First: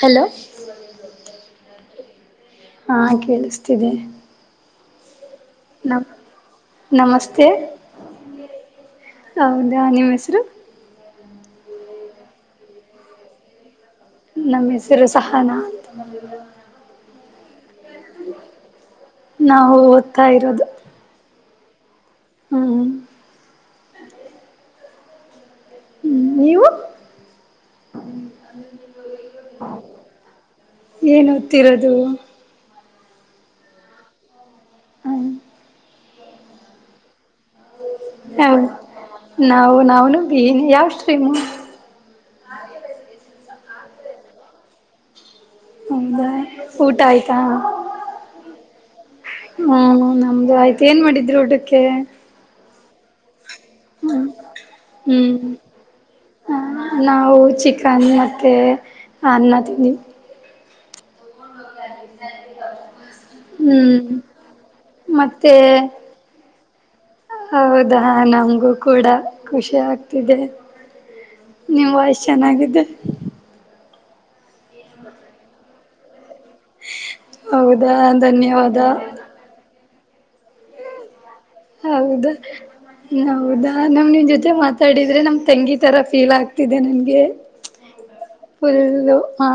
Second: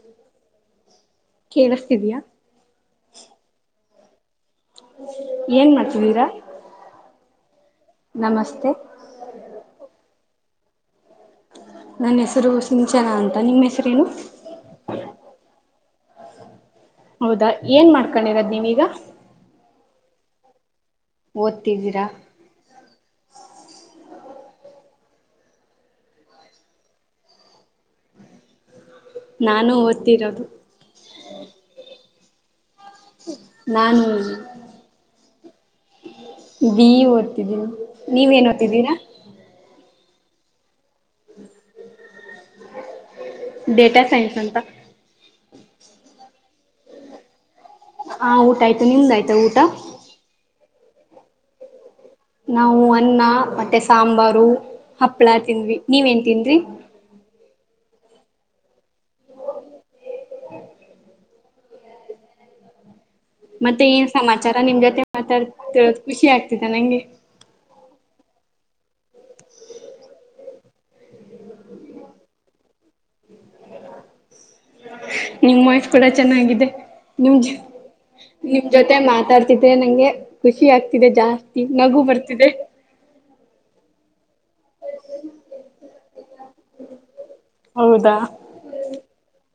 Hello ಕೇಳಿಸ್ತಿದಯಾ ಹಾ ಕೇಳಿಸ್ತಿದೆ ಏನ್ ಮಾಡ್ತಿದೀರಾ ಕೆ ಹೌದಾ ನಿಮ್ಮ ಹೆಸರು ನನ್ನ ಹೆಸರು ಸಿಂಚನಾ ಅಂತ ನಿಮ್ಮ ಹೆಸರೇನು ನಮ್ಮ ಹೆಸರು ಸಹಾನ ಹೌದಾ ಏನ್ ಮಾಡ್ಕೊಂಡಿರೋದ್ ನೀವೀಗ ನಾವು ಓದ್ತಾ ಇರೋದು ಓದ್ತಿದ್ದೀರಾ ಹ್ಮ್ ಹ್ಮ್ ನೀವು ನಾನು ಓದ್ತಿರೋದು ಏನ್ ಓದುತ್ತಿರುವುದು ನಾನು ಹ್ಮ ಬಿಈ ಓದ್ತಿದ್ದೀನಿ ನೀವೇನ್ ಹ ಓದ್ತಿದ್ದೀರಾ ನಾವು ನವುನ ಯಾವಷ್ಟು ತಿಮ್ಮ ಡೇಟಾ ಸೈನ್ಸ್ ಅಂತ ಹೌದಾ ಊಟ ಆಯ್ತಾ ಹಾ ಊಟ ಆಯ್ತು ನಿಮ್ದಾಯ್ತಾ ಊಟ ಹ್ಮ ನಮ್ದು ಆಯ್ತು ಏನ್ ಮಾಡಿದ್ರು ಊಟಕ್ಕೆ ನಾವು ಅನ್ನ ಪಲ್ಲೆ ಮತ್ತೆ ಸಾಂಬಾರು ಹಪ್ಳ ಹ್ಮ್ ತಿಂದಿವಿ ನೀವೇನ್ ತಿಂದ್ರಿ ಅನ್ನಕ್ಕೆ ಅನ್ನ ತಿಂದ್ವಿ ಮತ್ತೆ ಏನ್ ಹ್ಮ್ ಸಮಾಚಾರ ನಿಮ್ ಜೊತೆ ಮತ್ತೆ ಮಾತಾಡತ ಖುಷಿ ಆಗ್ತ ಹಿತನ ನಂಗೆ ಹೌದಾ ನಮ್ಗೂ ಕೂಡ ಖುಷಿ ಆಗ್ತಿದೆ ನಿಮ್ ವಾಯ್ಸ್ ಚೆನ್ನಾಗಿದೆೆ ನಿಮ್ಮ ವಾಯ್ಸ್ ಕೂಡ ಚೆನ್ನಾಗಿದೆ ನಿಮ ಹೌದಾ ನಿಮ್ ಧನ್ಯವಾದ ಜೊತೆ ಮಾತಾಡ್ತಿದ್ದೆ ನಂಗೆ ಖುಷಿ ಆಗ್ತಿದೆ ಜಾಸ್ ಹೌದಾ ಹೌದಾ ನಾವು ನಿಮ್ ಜೊತೆ ಮತ್ತೆ ಮಾತಾಡಿದ್ರೆ ನಮ್ ತಂಗಿ ಈ ತರ ಫೀಲ್ ಆಗ ಇದು ನನ್ಗೆ ಹೌದಾ ಫುಲ್ಲ ಹ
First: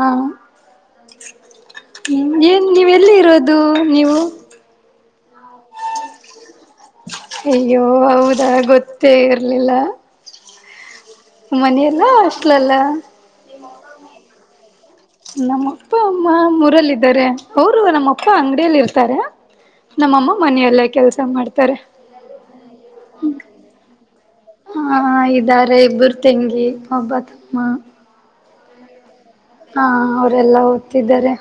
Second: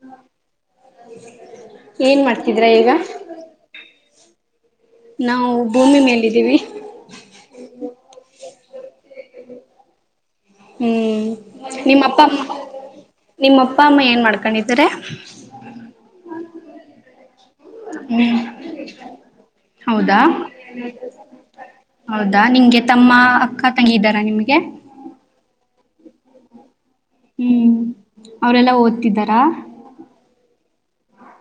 ಏನ್ ನ್ ಮಾಡ್ತಿದ್ರ [unintelligible] ಈಗ ನೀವೆಲ್ಲಿ ಇರೋದು ನೀವು ನಾವು ಭೂಮಿ ಮೇಲಿದ್ದೀವಿ ಅಯ್ಯೋ ಹೌದಾ ಗೊತ್ತ ಗೊತ್ತೆ ಇರ್ಲಿಲ್ಲ ಹ್ಮ್ ಮನೆಯಲ್ಲ ನಿಮ್ಮಪ್ಪಮ್ಮ ಅಷ್ಟಲಲ್ಲ ನಿಮ್ಮಪ್ಪ ಅಮ್ಮ ಏನ್ ಮಾಡ್ಕೊಂಡಿದ [unintelligible] ನಮ್ಮಪ್ಪ ಮಾ ಮೂರಲ್ಲಿದ್ದಾರೆ ಹ್ಮ್ ಹೌದಾ ನಮ್ಮಮ್ಮ ಮನೆಯಲ್ಲೇ ಕೆಲಸ ಮಾಡ್ತಾರೆ ಹೌದಾ ನಿಂಗೆ ತಮ್ಮ ಅಕ್ಕ ತಂಗಿದರ ನಿಮ್ಗೆ ಹಾ ಇದ್ದಾರೆ ಇಬ್ಬರು ತೆಂಗಿ ಒಬ್ಬ ತಮ್ಮ ಅವರೆೆಲ್ಲ ಓದುತ್ತಿದ್ದಾರ ಹಾ ಅವ್ರಲ್ಲ ಓದಿ ಇದ್ದರೆ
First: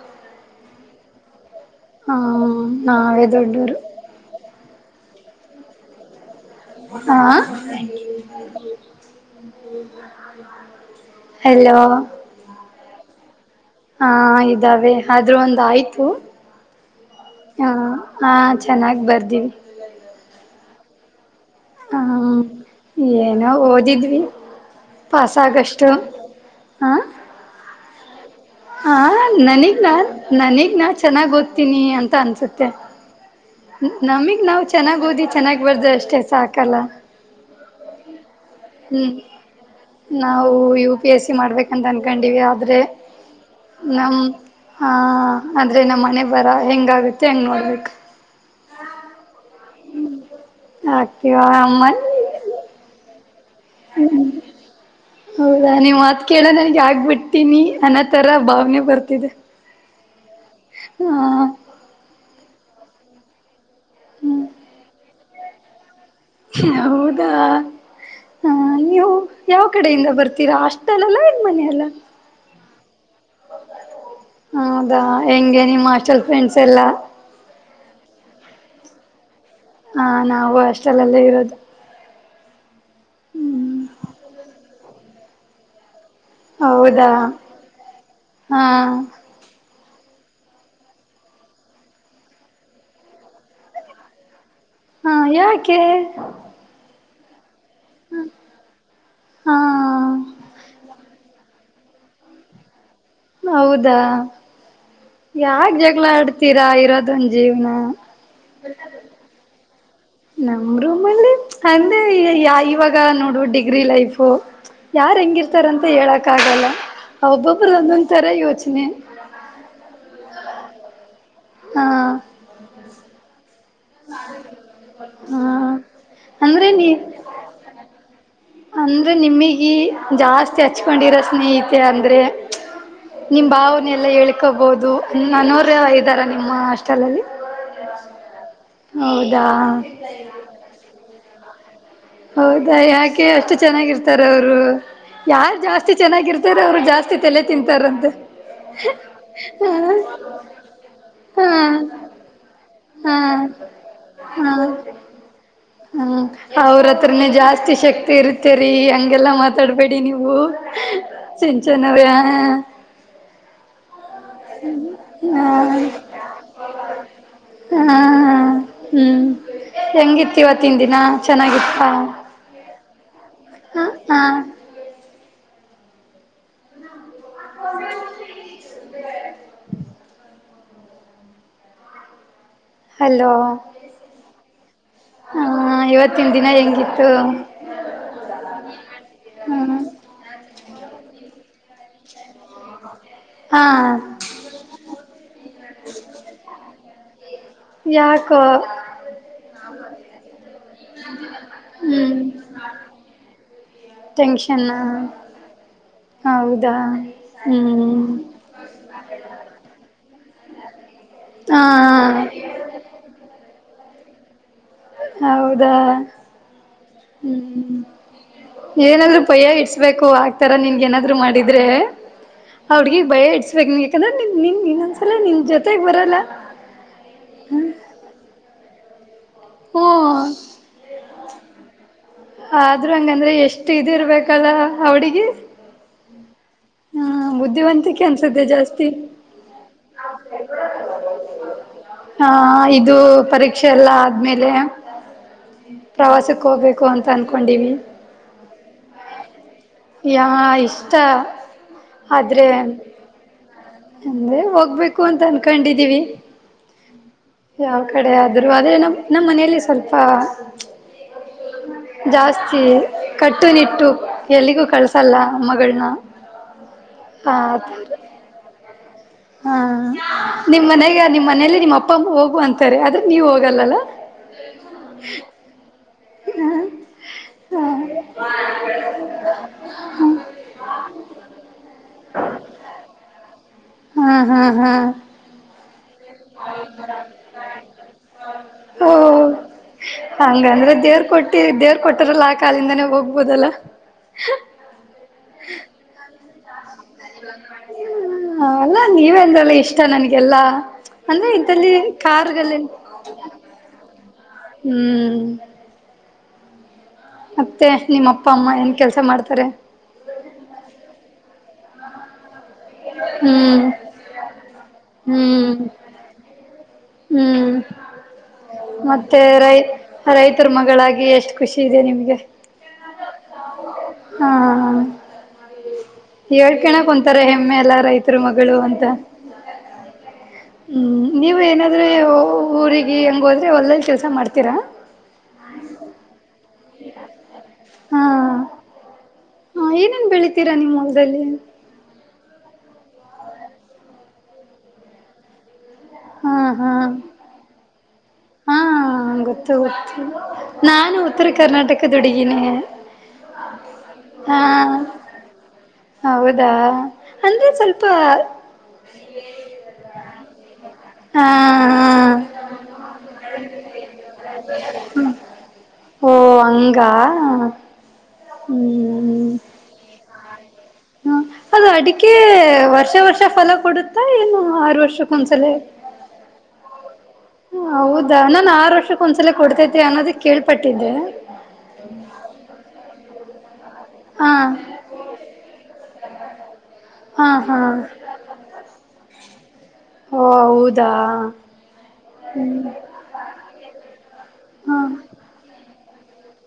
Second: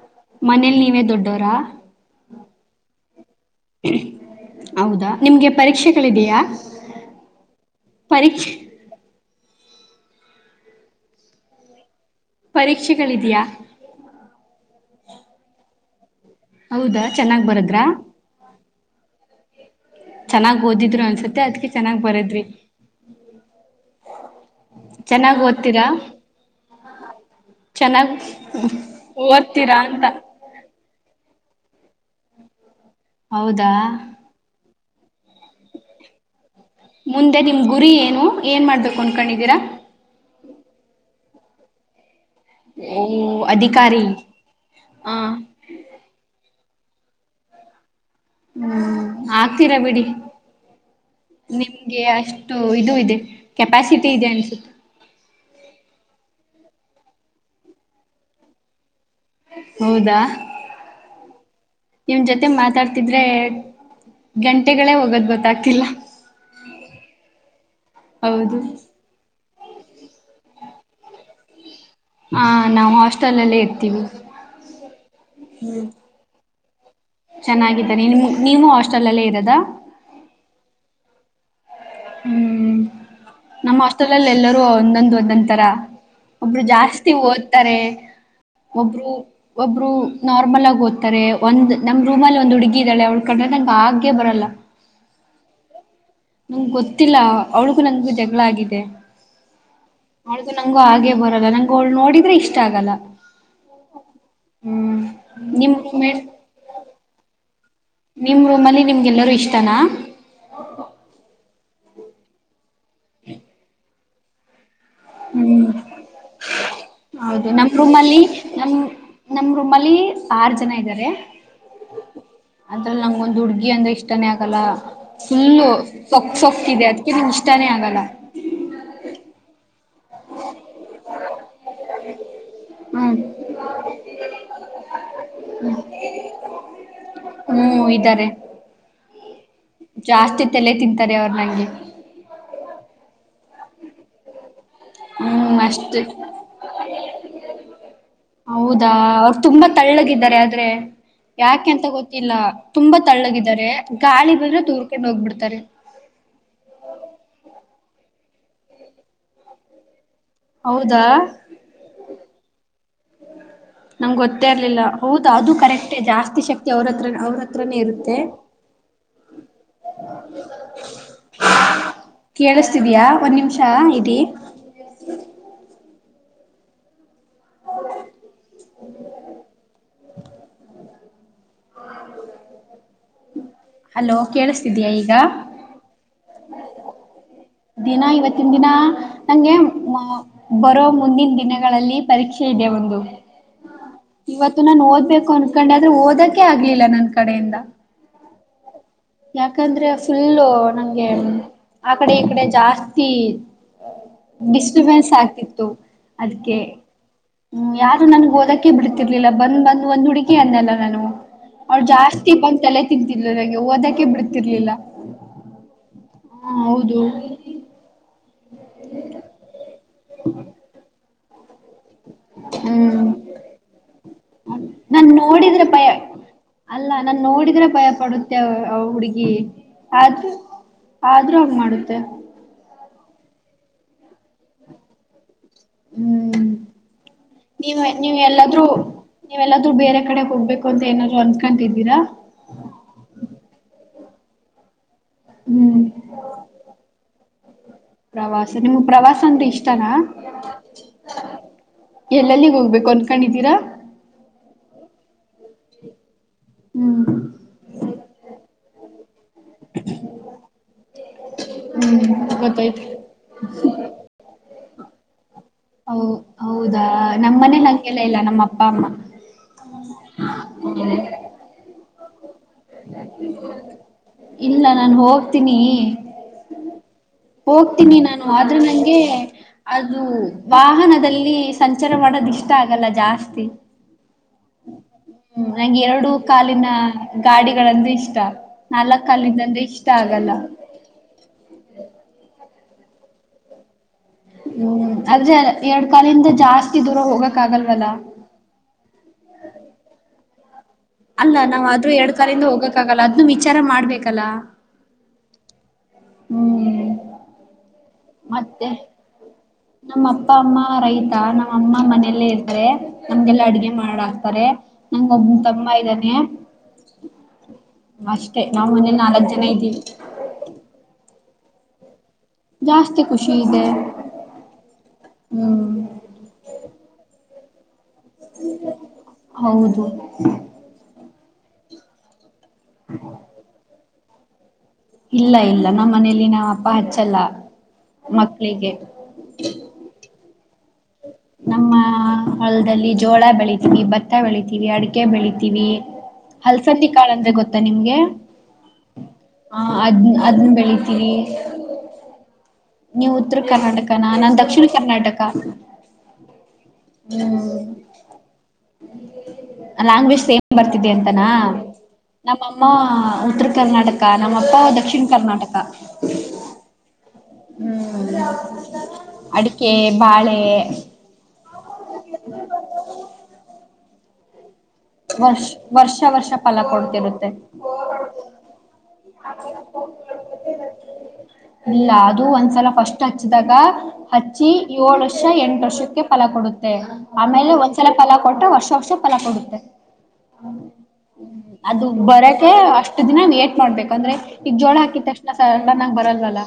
ಮನೇಲಿ ನೀವೇ ದೊಡ್ಡೋರಾ ಹ ನಾವೇ ದೊಡ್ಡೂರು ಹೌದಾ ನಿಮ್ಗೆ ಪರೀಕ್ಷೆಗಳಿದೆಯಾ ಹಾ ಪರೀಕ್ಷೆ ಹಲೋ ಪರೀಕ್ಷೆಗಳಿದೆಯಾ. ಹಾ ಇದಾವೆ ಆದ್ರೂ ಒಂದ ಆಯ್ತು ಹೌದಾ ಚೆನ್ನಾಗ್ ಬರದ್ರಾ ಚೆನ್ನಾಗಿ ಬರ್ದೀವಿ ಚೆನ್ನಾಗ್ ಓದಿದ್ರು ಅನ್ಸತ ಹ್ಮ ಏನೋ ಓದಿದ್ವಿ ಪಾಸ್ ಚೆನ್ನಾಗ್ ಓದ್ತೀರಾ ಆಗಷ್ಟು ಹಾ ಚೆನ್ನಾಗ್ ಹಾ ಓದ್ತೀರಾ ನನಗ್ ನಾ ಅಂತ ನನಗ್ ನಾಚಾ ಚೆನ್ನಾಗ್ ಓದ್ತೀನಿ ಅಂತ ಅನ್ಸುತ್ತೆ ಹೌದಾ ನಮಗೆ ನಾವು ಚೆನ್ನಾಗ ಚೆನ್ನಾಗಿ ಓದಿ ಚೆನ್ನಾಗಿ ಬರ್ದ ಅಷ್ಟೇ ಸಾಕಲ್ಲ ಮುಂದೆ ನಿಮ್ ಗುರಿ ಏನು ಏನ್ ಮಾಡ್ಬೇಕು ಅನ್ಕೊಂಡಿದ್ದೀರಾ ಬಿ ಎಸ್ಸಿ ಮಾಡ್ಬೇಕ ಅನ್ಕೊಂಡನೀ ವೀಯ ಆದ್ರೆ ಓ ಅಧಿಕಾರಿ ನಮ್ಮ ಹಾ ಹ ನಮ್ಮ ಹಣೆಬರ ಹೆಂಗ ಆಗುತ್ತೆ ಹೆಂಗ್ ನೋಡ್ಬೇಕು ಹ್ಮ್ ಆ ತೀರ ಬಿಡಿ ಆಗ್ತೀವಾ ಅಮ್ಮ ನಿಮ್ಗೆ ಅಷ್ಟು ಇದು ಇದೆ ಕೆಪಾಸಿಟಿ ಇದೆ ಅನ್ಸುತ್ತೆ ಹೌದಾ ನೀವ್ ಮಾತ್ ಕೇಳ ನನ್ಗ್ ಆಗ್ಬಿಡ್ಟ್ಟೀನಿ ಅನ್ನ ತರ ಭಾವನೆ ಬರ್ತಿದೆ ಹೌದಾ ಹ ನಿಮ್ ಜೊತೆ ಮಾತಾಡ್ ತಿದ್ರೆ ಗಂಟೆಗಳೇ ಹೋಗೋದ್ ಬ ದಾಕ್ತಿಲ್ಲ ಹೌದಾ ಹ ಹೌದು ಅಯ್ಯೋ ಯಾವ ಕಡೆಯಿಂದ ಬರ್ತೀರಾ ಹಾಸ್ಟೆಲ್ ಅಲ್ಲ ಇನ್ ಮನೆಯ ಅಲ್ಲ ಹಾ ನಾವು ಹಾಸ್ಟೆಲ್ ಅಲ್ಲೇ ಇರ್ತೀವಿ ಹೌದಾ ಹೆಂಗೆ ನಿಮ್ಮ ಹಾಸ್ಟೆಲ್ ಫ್ರೆಂಡ್ಸ್ ಎಲ್ಲ ಚೆನ್ನಾಗಿ ನೀನು ನೀವು ಹಾಸ್ಟೆಲ್ ನಲ್ಲಿ ಇರದ ಹಾ ನಾವು ಹಾಸ್ಟೆಲ್ಲ್ಲೇ ಇರೋದು ಹ್ಮ್ ನಮ್ಮ ಹಾಸ್ಟೆಲಲ್ಲಿ ಎಲ್ಲರೂ ಒಂದೊಂದು ಒಂದಂಂತರ ಒಬ್ರು ಜಾಸ್ತಿ ಹೌದಾ ಓದ್ತಾರೆ ಹಾ ಒಬ್ರು ಒಬ್ರು ನಾರ್ಮಲ್ ಆಗಿ ಓದ್ತರೆ ಒಂದ್ ನಮ್ ರೂಮ್ಲ್ಲಿ ಒಂದು ಹುಡುಗಿ ಇದ್ದಾಳೆ ಅವಳ ಕಂಡ್ರೆ ನಂಗೆ ಹಾಗೆ ಬರಲ್ಲ ಹಾ ಯಾಕೆ ನಂಗ ಗೊತ್ತಿಲ್ಲ ಅವಳಿಗೂ ನಂಗಗು ಜಗಳ ಆಗಿದೆ ಹಾ ಅವಳಗು ನಂಗು ಆಗೆ ಬರಲ್ ಅವಳು ನಂಗೆ ನೋಡಿದ್ರೆ ಇಷ್ಟ ಆಗಲ್ಲ ಹೌದಾ ಹ್ಮ್ ಯಾಕ ನಿಮ್ ಜಗಳ ರೂಮೇಟ್ ಆಡ್ತೀರಾ ಇರೋದಂಜಿ ಹೇಳ ನಿಮ್ ರೂಮ್ ಅಲ್ಲಿ ನಿಮ್ಗೆಲ್ಲರೂ ಇಷ್ಟ. ನಾ. ನಮ್ ರೂಮಲ್ಲಿ ಮ್ಚ್. ಅಂದೆ ಇಯ ಯ ಇವಾಗ್ ಗ ನೋಡು ಡಿಗ್ರಿ ಲೈಫ್ ಕೊ. ಹ್ಮ್ ಹೌದು ಒಬ್ಬೊಬ್ರ ನಮ್ ಒಂದೊಂದ್ ರೂಮಲ್ಲಿ ತರ ನಮ್ ಯೋಚನೆ ನಮ್ ರೂಮಲ್ಲಿ ಆರ್ ಜನ ಇದಾರೆ. ಹಾ ಅದ್ರಲ್ ನಂಗ್ ಒಂದ್ ಹುಡ್ ಗಿ ಅಂದ್ರೆ ಇಷ್ಟಾನೇ ಆಗಲ್ಲ ಹಾ ಫುಲ್ಲು ಸೊಕ್ ಸೊಕ್ ಅಂದ್ರೆ ಇದೆ ನೀ ಅದಕ್ಕೆ ನಿಮ್ಗೆ ಇಷ್ಟಾನೇ ಆಗಲ್ಲ. ಅಂದ್ರೆ ನಿಮಿಗಿ ಜಾಸ್ತಿ ಹಚ್ಕೊಂಡಿರೋ ಸ್ನೇಹಿತೆ ಅಂದ್ರೆ ಹ್ಮ್ ನಿಮ್ ಭಾವನೆ ಎಲ್ಲಾ ಹೇಳ್ಕೋಬೊದು ಅನ್ನೋವ್ರು ಇದ್ದಾರ ನಿಮ್ಮ ಹಾಸ್ಟೆಲ್ ಅಲ್ಲಿ. ಹೂ ಇದರೆ. ಯಾ ಜಾಸ್ತಿ ತಲೆ ತಿಂತಾರೆ ಅವ್ರ್ ನಂಗ್ ಯಹಿ ಹೌದಾ ಯಾಕೆ ಅಷ್ಟು ಚೆನ್ನಾಗಿರ್ತಾರ ಅವ್ರು. ಹೂ ಯಾರ್ ಜಾಸ್ತಿ ಅಷ್ಟೆ ಚೆನ್ನಾಗಿರ್ತಾರ ಜಾಸ್ತಿ ತಲೆ ತಿಂತಾರಂತೆ ಹೌದಾ ಅವ್ರ್ ತುಂಬಾ ಹ ತಳ್ಳಗಿದ್ದಾರೆ ಆದ್ರೆ ಹಾ ಯಾಕೆಂತ ಗೊತ್ತಿಲ್ಲ ತುಂಬಾ ಹಾ ತಳ್ಳಗಿದ್ದಾರೆ ಗಾಳಿ ಹಾ ಬಂದ್ರೆ ತೂರ್ಕ್ಯಾಂಡ್ ಹೋಗ್ಬಿಡ್ತಾರೆ. ಹ್ಮ್ ಅವ್ರತ್ರನೇ ಜಾಸ್ತಿ ಶಕ್ತಿ ಇರುತ್ತೆರಿ ಹಂಗೆಲ್ಲಾ ಮಾತಾಡ್ಬೇಡಿ ನೀವ್. ನೀವು ಹೌದಾ ಸಿಂಚನ ವ್ಯ. ನಮ್ಗ್ ಗೊತ್ತೇ ಇರ್ಲಿಲ್ಲ ಹೌದ ಹಾ ಅದು ಕರೆಕ್ಟೇ ಜಾಸ್ತಿ ಶಕ್ತಿ ಅವ್ರತ್ರ ಅವ್ರ್ ಹತ್ರನೇ ಹಾ ಇರುತ್ತೆ ಹ್ಮ್ ಹೆಂಗಿತ್ತು ಇವತ್ತಿನ ದಿನ ಚೆನ್ನಾಗಿತ್ತಾ ಕೇಳುಸ್ ತಿದ್ಯ. ಒನ್ ನಿಮ್ಷ ಹಾ ಇರಿ. ಹಾ [unintelligible] ಹಲೋ. ಕೇಳುಸ್ ತಿದ್ಯ ಇಗ. ಇನ ಹೆಂಗಿತ್ತು. ದಿನ ಇವತ್ತಿನ್ ದಿನ ನಂಗೆ ಹ್ಮ್ ಮ ಬರೋ ಮುಂದಿನ್ ದಿನಗಳಲ್ಲಿ ಪರೀಕ್ಷೆ ಇದೆ ಒಂದು ಹಾ ಇವತ್ತು ನಾನು ಓದ್ಬೇಕು ಅನ್ಕೊಂಡಾದ್ರೂ ಓದಕ್ ಆಗ್ಲಿಲ್ಲ ನನ್ ಕಡೆಯಿಂದ. ಕ ಯಾಕಂದ್ರೆ ಫುಲ್ಲು ನಂಗೆ ಆ ಕಡೆ ಹ್ಮ್ ಈ ಕಡೆ ಜಾಸ್ತಿ ಟೆನ್ಷನ್ ಡಿಸ್ಟರ್ಬೆನ್ಸ್ ಆಗ್ತಿತ್ತು ಅದಕ್ಕೆ ಹೌದಾ ಯಾರು ಹ್ಮ್ ನಂಗ್ ಓದಕ್ಕೆ ಬಿಡ್ತಿರ್ಲಿಲ್ಲ ಬಂದ್ ಬಂದ್ ಒಂದ್ ಹುಡುಗಿ ಓಕೆ ಅಂದ್ನಲ್ಲ ನಾನು. ಹಾ ಅವ್ಳ್ ಜಾಸ್ತಿ ಬಂದ್ ತಲೆ ತಿಂತಿದ್ಲು ನಂಗೆ ಓದಕ್ಕ್ [unintelligible] ಹೌದಾ! ಹ ಹೌದು ಹ್ಮ್. ಏನಾದ್ರು ಭಯ ಇಡ್ಸ್ಬೇಕು ಆಗ್ತರ ನಿನ್ಗೆ ಏನಾದ್ರೂ ಮಾಡಿ ಅಂದ್ರೆ ಆ ಹುಡ್ಗಿಗ್ ಹ್ಮ್ ಭಯ ಇಡ್ಸ್ಬೇಕ್ ನೀ ಯಾಕಂದ್ರೆ ನಿನ್ ನಾನ್ ಇನ್ನೊಂದ್ಸಲ ನಿನ್ ನೋಡಿದ್ರೆ ಜೊತೆಗ್ ಭಯ ಬರಲ್ಲ ಅಲ್ಲ ನಾನ್ ನೋಡಿದ್ರೆ ಭಯ ಪಡುತ್ತೆ ಆ ಹುಡ್ಗಿ ಹ್ಮ್ [unintelligible] ಆದ್ರೂ ಹಂಗ್ ಮಾಡುತ್ತೆ. ಆದ್ರೂ ಹಂಗಂದ್ರೆ ಎಷ್ಟ್ ಇದ್ ಇರ್ಬೇಕಲ್ಲ ಆ ಹುಡುಗಿ ಹ್ಮ್. ನೀವೇ ಬುದ್ಧಿವಂತಿಕೆ ನೀವ್ ಅನ್ಸುತ್ತೆ ಎಲ್ಲಾದ್ರೂ ಜಾಸ್ತಿ ನೀವೆಲ್ಲಾದ್ರೂ ಬೇರೆ ಕಡೆ ಹೋಗ್ಬೇಕು ಅಂತ ಏನಾದ್ರು ಅನ್ಕನ್ತಿದ್ದಿರಾ? [unintelligible] ಪ್ರವಾಸಕ್ಕ್ ಹೋಗ್ಬೇಕು ಅಂತ ಅನ್ಕೊಂಡೀವಿ ಸರ್ ನಿಮಗ್ ಪ್ರವಾಸ ಅಂದ್ರೆ ಇಷ್ಟ್ ಯಾ ಇಷ್ಟ ಆದ್ರೆ ಎಲ್ಲೆಲ್ಲಿಗ್ ಹೋಗ್ಬೇಕು ಅನ್ಕೊಂಡಿದ್ದೀರಾ? ತಂದೆ ಹೋಗ್ಬೇಕು ಅಂತ ಅನ್ಕೊಂಡಿದೀವಿ ಹ್ಮ್. ಈ ಕಡೆ ಆದ್ರು ಅದೇ ನಮ್ ನಮ್ ಮನೇಲಿ ಸ್ವಲ್ಪ ಹ್ಮ್ ಜಾಸ್ತಿ ಗೊತ್ತಾಯ್ತು ಕಟ್ಟುನಿಟ್ಟು ಎಲ್ಲಿಗೂ ಕಳ್ಸಲ್ಲ ಮಗಳನ್ನ ಹೌ ಹೌದಾ ನಮ್ ಮನೇಲ್ ಹಂಗೆಲ್ಲಾ ಇಲ್ಲ ನಮ್ ಅಪ್ಪ ಅಮ್ಮ ಹಾ ನಿಮ್ ಮನೆಗ್ಯಾರ್ ನಿಮ್ ಮನೇೆಲಿ ನಿಮ್ ಅಪ್ಪ್ ಹೋಗು ಹೋಗು ಅಂತಾರೆ ಆದ್ರೆ ನೀವು ಹೋಗಲ್ಲಲ್ಲ ಇಲ್ಲ ನಾನ್ ಹೋಗ್ತೀನಿ [unintelligible] ಹೋಗ್ತೀನಿ ನಾನು ಆದ್ರೆ ನಂಗೆ ಅದು ವಾಹನದಲ್ಲಿ ಸಂಚಾರ ಮಾಡೋದ್ ಇಷ್ಟ ಆಗಲ್ಲ ಜಾಸ್ತಿ ಹಾ ಹಾ ಹಾ ನಂಗ್ ಹೇಳ್ ಎರಡು ಕಾಲಿನ ಗಾಡಿಗಳಂದ್ರೆ ಇಷ್ಟ ಓ ನಾಲಕ್ ಕಾಲಿಂದಂದ್ರೆ ಇಷ್ಟ ಆಗಲ್ಲ. ದೇವರು ಕೊಟ್ಟಾರಲ್ಲ ಆ ಕಾಲಿಂದನೇ ಹೋಗ್ಬೋದಲ್ಲಾ ಹ್ಮ್ ಆದ್ರೆ ಎರಡು ಕಾಲಿಂದ ಜಾಸ್ತಿ ಜಾಸ್ತಿ ದೂರಾ ಹೋಗಕ್ ಆಗಲ್ವಲ್ಲ ಹ ಅಲ್ಲ ನೀವೇ ಅಂದ್ರಲ್ಲ ಇಷ್ಟ ನನಗೇ ಎಲ್ಲಾ ಅಲ್ಲ ನಾವು ಆದ್ರೂ ಎರಡು ಕಾಲಿಂದ ಹೋಗಕ್ಕೆ ಆಗಲ್ಲ ಅದ್ನೂ ವಿಚಾರ ಮಾಡಬೇಕ್ ಅಲ್ಲ ಹ್ಮ್ ಹ್ಮ್ ಹ ಮತ್ತೆ ನಿಮ್ಮ ಅಪ್ಪ ಅಮ್ಮ ಮತ್ತೆ ಏನ್ ಕೆಲಸ ಮಾಡ್ತಾರೆ? ನಮ್ಮ ಅಪ್ಪ ಅಮ್ಮ ರೈತ ನಮ್ಮ ಅಮ್ಮ ಮನೆಯಲ್ಲೇ ಇರುತ್ತಾರೆ. ನಮಿಗೆಲ್ಲಾ ಹ್ಮ್ ಅಡುಗೆ ಮಾಡಿ ಸ ನಂಗ ಒಮ್ಮ ಹ್ಮ್ ತಮ್ಮ ಇದ್ದಾನೆ ಹ್ಮ್ ಅಷ್ಟ ಮತ್ತೆ ರೈ ರೈತರ ಮಗಳಾಗಿ ಎಷ್ಟು ಖುಷಿ ಇದೆ ನಿಮಗೆ ಜಾಸ್ತಿ ಖುಷಿ ಇದೆ ಹಾ ಹ್ಮ್ ಹೇಳ್ ಕೆಣಕ್ [unintelligible] ತಾರೆ ಹೆ ಮ್ಮೆ ಎಲ್ಲ ರೈ ಹತ್ರ ಮಗಳು ಅಂತ ಹೌದು ಹ್ಮ್ ನೀವು ಏನಾದ್ರೂ ಊರಿಗೆ ಹಂಗ [unintelligible] ಲ್ಲಿ ಕೆಲ್ಸ ಮಾಡ್ತೀರಾ ಇಲ್ಲ ಇಲ್ಲ ನಮ್ಮ್ ಮನೇಲಿ ನಾವ್ ಬ ಹಚ್ಚಲ್ಲ ಹಾ ಮಕ್ಳಿಗೆ [unintelligible] ರಾ ನಿ ಬೆಲ ಹೊಲ್ದಲ್ಲಿ ಜೋಳ ಬೆಳಿತೀವಿ ಭತ್ತ ಬೆಳಿತೀವಿ ಅಡಿಕೆ ಬೆಳಿತೀವಿ ಹಾ ಹಾ ಹಲ್ಸಂದಿ ಕಾಳ ಅಂದ್ರೆ ಗೊತ್ತಾ ನಿಮ್ಗೆ ಹಾ ಗೊತ್ತು ಆ ಅದ್ ಗೊತ್ತು ಅದನ್ನ ನಾನು ಉತ್ತರ ಕರ್ನಾಟಕದ ಹುಡುಗೀಿನಿ ನೀವ್ ಉತ್ತರ ಕರ್ನಾಟಕನಾ ನಾನ್ ದಕ್ಷಿಣ ಕರ್ನಾಟಕ ಹೌದಾ ಅಂದ್ರೆ ಸ್ವಲ್ಪ ಹ್ಮಾಂಗ್ವೇಜ್ ಸೇಮ್ ಬರ್ತಿದ್ದ ಅಂತಾನ ಹಾ ನಮ್ಮಮ್ಮ ಹ ಉತ್ತರ ಕರ್ನಾಟಕ ನಮ್ಮಪ್ಪ ದಕ್ಷಿಣ ಕರ್ನಾಟಕ. ಓ ಹಂಗ ಹ್ಮ್ ಹ್ಮ್ ಅಡಿಕೆ, ಬಾಳೆ ಹ ಹ್ಮ ಅದು ಹ ಆರು ವರ್ಷಕ್ಕ ಒಂದ್ಸಲ, ವರ್ಷ ವರ್ಷ ವರ್ಷ ಫಲ ಕೊಡ್ತಿರುತ್ತೆ ಹೌದಾ ನಾನ ಆರು ವರ್ಷ ಒಂದ್ಸಲ ಕೊಡ್ತೈತಿ ಅನ್ನೋದ ಕೇಳ್ಪಟ್ಟಿದ್ದೆ. ಹೆಸ್ದಾಗ ಹಾ ಹಚ್ಚಿ ಏಳ ವರ್ಷ, ಎಂಟ ವರ್ಷಕ್ಕೆ ಫಲ ಕೊಡುತ್ತೆ. ಹಾ ಆಮೇಲೆ ಹಾ ಒಂದ್ಸಲ ಫಲಾ ಕೊಟ್ರೆ ವರ್ಷ ವರ್ಷ ಫಲಾ ಕೊಡುತ್ತೆ ಓ ಹೌದಾ ಅದು ಬರಕೆ ಅಷ್ಟು ದಿನ ಏಟ್ ಮಾಡ್ಬೇಕು. ಅಂದ್ರೆ ಈಗ ಜೋಳ ಹಾ ಹಾಕಿ ತಕ್ಷಣ ಸಡನ್ನಾಗ್ ಬರಲ್ಲಾಲ.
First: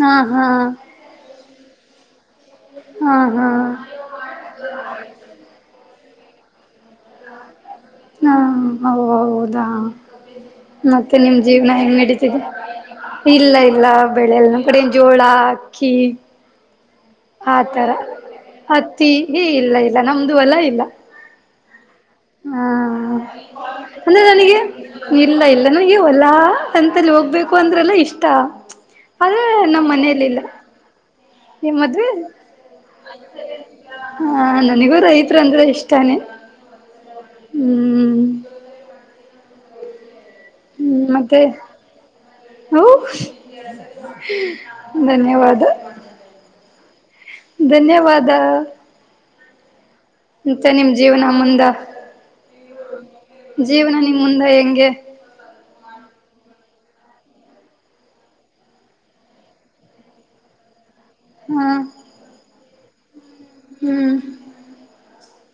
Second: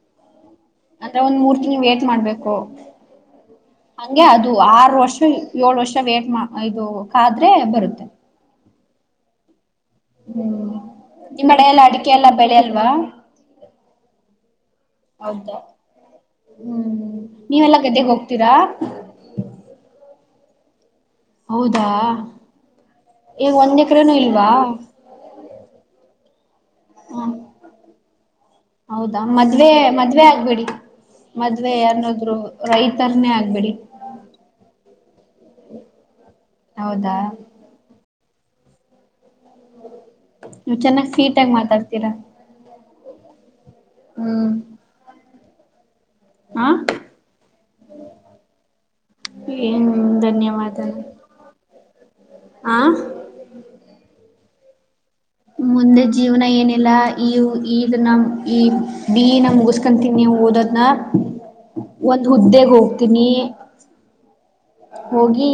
ಹಾ ಹಾ ನೀ ವೇಟ್ ಮಾಡ್ಬೇಕ್ ಹೊ ಹಾ ಹಾ ಹಂಗೆ ಅದು ಆರು ವರ್ಷ, ಏಳು ವರ್ಷ ವೇಟ್ ಮಾ ಇದು ಕಾದ್ರೆ ಬರುತ್ತೆ. ಹಾ ಹೌ ಹೌದು. ಹ್ಮ್ ಅದ ಮತ್ತೆ ನಿಮ ನಿಮ್ ಕಡೆ ಜೀವನ ಎಲ್ಲ ಹೆಂಗ್ ಅಡಿಕೆ ಎಲ್ಲ ನಡೀತಿದೆ, ಬೆಳೆ ಅಲ್ವಾ ಇಲ್ಲ ಇಲ್ಲ ಬೆಳೆಲ್ಲ ನಮ್ ಕಡೆ ಜೋಳಾ ಹೌದಾ ಅಕ್ಕಿ ಹ್ಮ್ ನೀವೆಲ್ಲಾ ಆತರ ಗದ್ದೆಗೆ ಹೋಗ್ತೀರಾ ಅತ್ತಿ ಏ ಇಲ್ಲ ಇಲ್ಲ ನಮ್ ಅದು ಹೊಲ ಇಲ್ಲ. ಹೌದು. ಹಾ ಎಕರೆನೂ ಅಂದ್ರೆ ಇಲ್ವಾ ನನಗೆ ಇಲ್ಲ ಇಲ್ಲ, ನನಗೆ ಹೊಲಾ ತಂತಲ್ಲಿ ಹ ಹೋಗ್ಬೇಕು ಅಂದ್ರಲ್ಲ ಇಷ್ಟ, ಹೌದಾ ಆದ್ರೆ ಮದ್ವೆ ನಮ್ಮ ಮದ್ವೆ ಮನೇೆಯಲ್ಲಿಲ್ಲ ಆಗ್ಬೇಡಿ ಈ ಮದ್ವೆ ಅನ್ನೋದ್ರು ರೈತರನೇ ಆಗ್ಬೇಡಿ ಹ ನನಗೂ ರೈತರು ಅಂದ್ರೆ ಇಷ್ಟಾನೇ. ಹೌದಾ ಹ್ಮ್ ಹ್ಮ್ ನೀವ್ ಹ್ಮ್ ಚೆನ್ನಾಗ್ ಸ್ವೀಟ್ ಮತ್ತೆ ಆಗಿ ಮಾತಾಡ್ತೀರಾ ಹೋ ಹ್ಮ್ ಧನ್ಯವಾದ. ಹ ಧನ್ಯವಾದ. ಏನ್ ಮತ್ತೆ ಧನ್ಯವಾದ ನಿಮ್ ಜೀವನ, ಮುಂದೆ ಆ ಜೀವನ ನಿಮ್ ಮುಂದ ಹೆ ನಿನ್ಗೆ ಮುಂದೆ ಜೀವನ ಏನಿಲ್ಲ ಈ ಈ ನ ಈ ಬಿ ನ ಮುಗಸ್ಕೊಂತೀನಿ ಓದೋದ್ನ ಹಾ ಒಂದು್ ಹುದ್ದೆ ಹೋಗ ತಿನ್ನಿ ಹ್ಮ್ ಹೋಗಿ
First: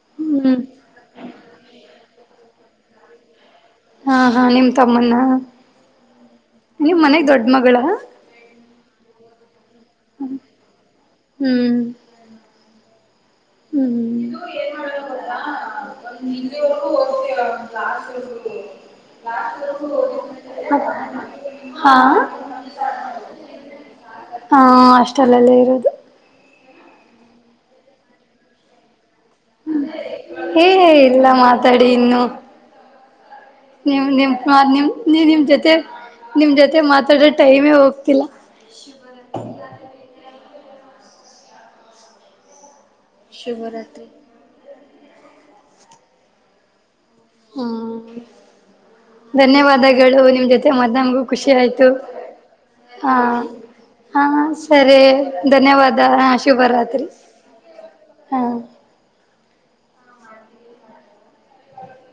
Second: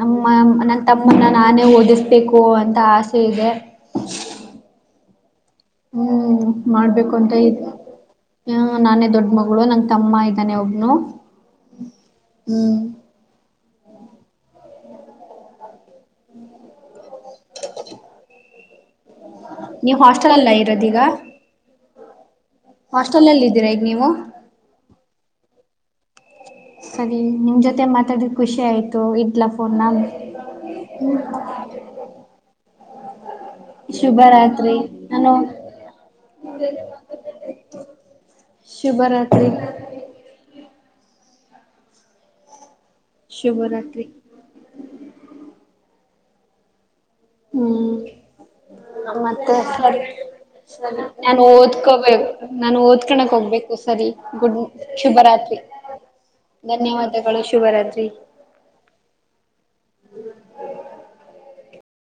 ನಮ್ಮ ಹ್ಮ್ ನನ್ ತಮ್ಮನ ನಾನೇ ಓದಿಸ್ ಬೇಕು ಅಂತ ಆಸೆ ಇದೆ ಹಾ ಹಾ ನಿಮ ತಮ್ಮಣ ಹ್ಮ್ ಮಾಡ್ಬೇಕು ಅಂತ ದೊಡ್ಡ ಇದು ಮಗಳ ಹ ನಾನೇ ದೊಡ್ ಮಗಳು ನಂ ತಮ್ಮ ಇದ್ದಾನೆ ಒಬ್ನು ಹ್ಮ್ ಹ್ಮ್ ಹ್ಮ್ [unintelligible] ನೀವ್ ಹಾಸ್ಟೆಲ್ ಅಲ್ಲ [unintelligible] ಹಾ ಹಾಸ್ಟೆಲ್ಲಲ್ಲಿ ಇದ್ದೀರಾ ಈಗ ನೀವು ಚಲಲೇ ಇರೋದು ಸರಿ ನಿಮ್ ಜೊತೆ ಮಾತಾಡಿದ ಖುಷಿ ಆಯ್ತು ಇಡ್ಲಾ ಫೋನ್ನ ಏ ಇಲ್ಲ ಮಾತಾಡಿ ಇನ್ನು ನೀ ನಿಮ ಶುಭರಾತ್ರಿ ನಿಮ ನೀ ನಾನು ನಿಮ್ ಜೊತೆ ನಿಮ್ ಜೊತೆ ಮಾತಾಡ್ರ ಟೈಮೇ ಹೋಗ್ತಿಲ್ಲ ಶುಭರಾತ್ರಿ ಶುಭರಾತ್ರಿ ಹಾ ಹ್ಮ್ ಮತ್ತೆ ಸರಿ ಧನ್ಯವಾದಗಳು ನಿಮ್ ಜೊತೆ ಮತ್ ನಮಗೂ ನಾನು ಖುಷಿ ಆಯ್ತು ಓದ್ಕೋಬೇಕ ನಾನು ಹಾ ಓದ್ಕನಕ್ ಹೋಗ್ಬೇಕು ಸರಿ ಹಾ ಗುಡ್ ಸರಿ ಶುಭರಾತ್ರಿ ಧನ್ಯವಾದ ಶುಭರಾತ್ರಿ ಧನ್ಯವಾದಗಳು ಶುಭರಾತ್ರಿ ಹಾ [inaudible]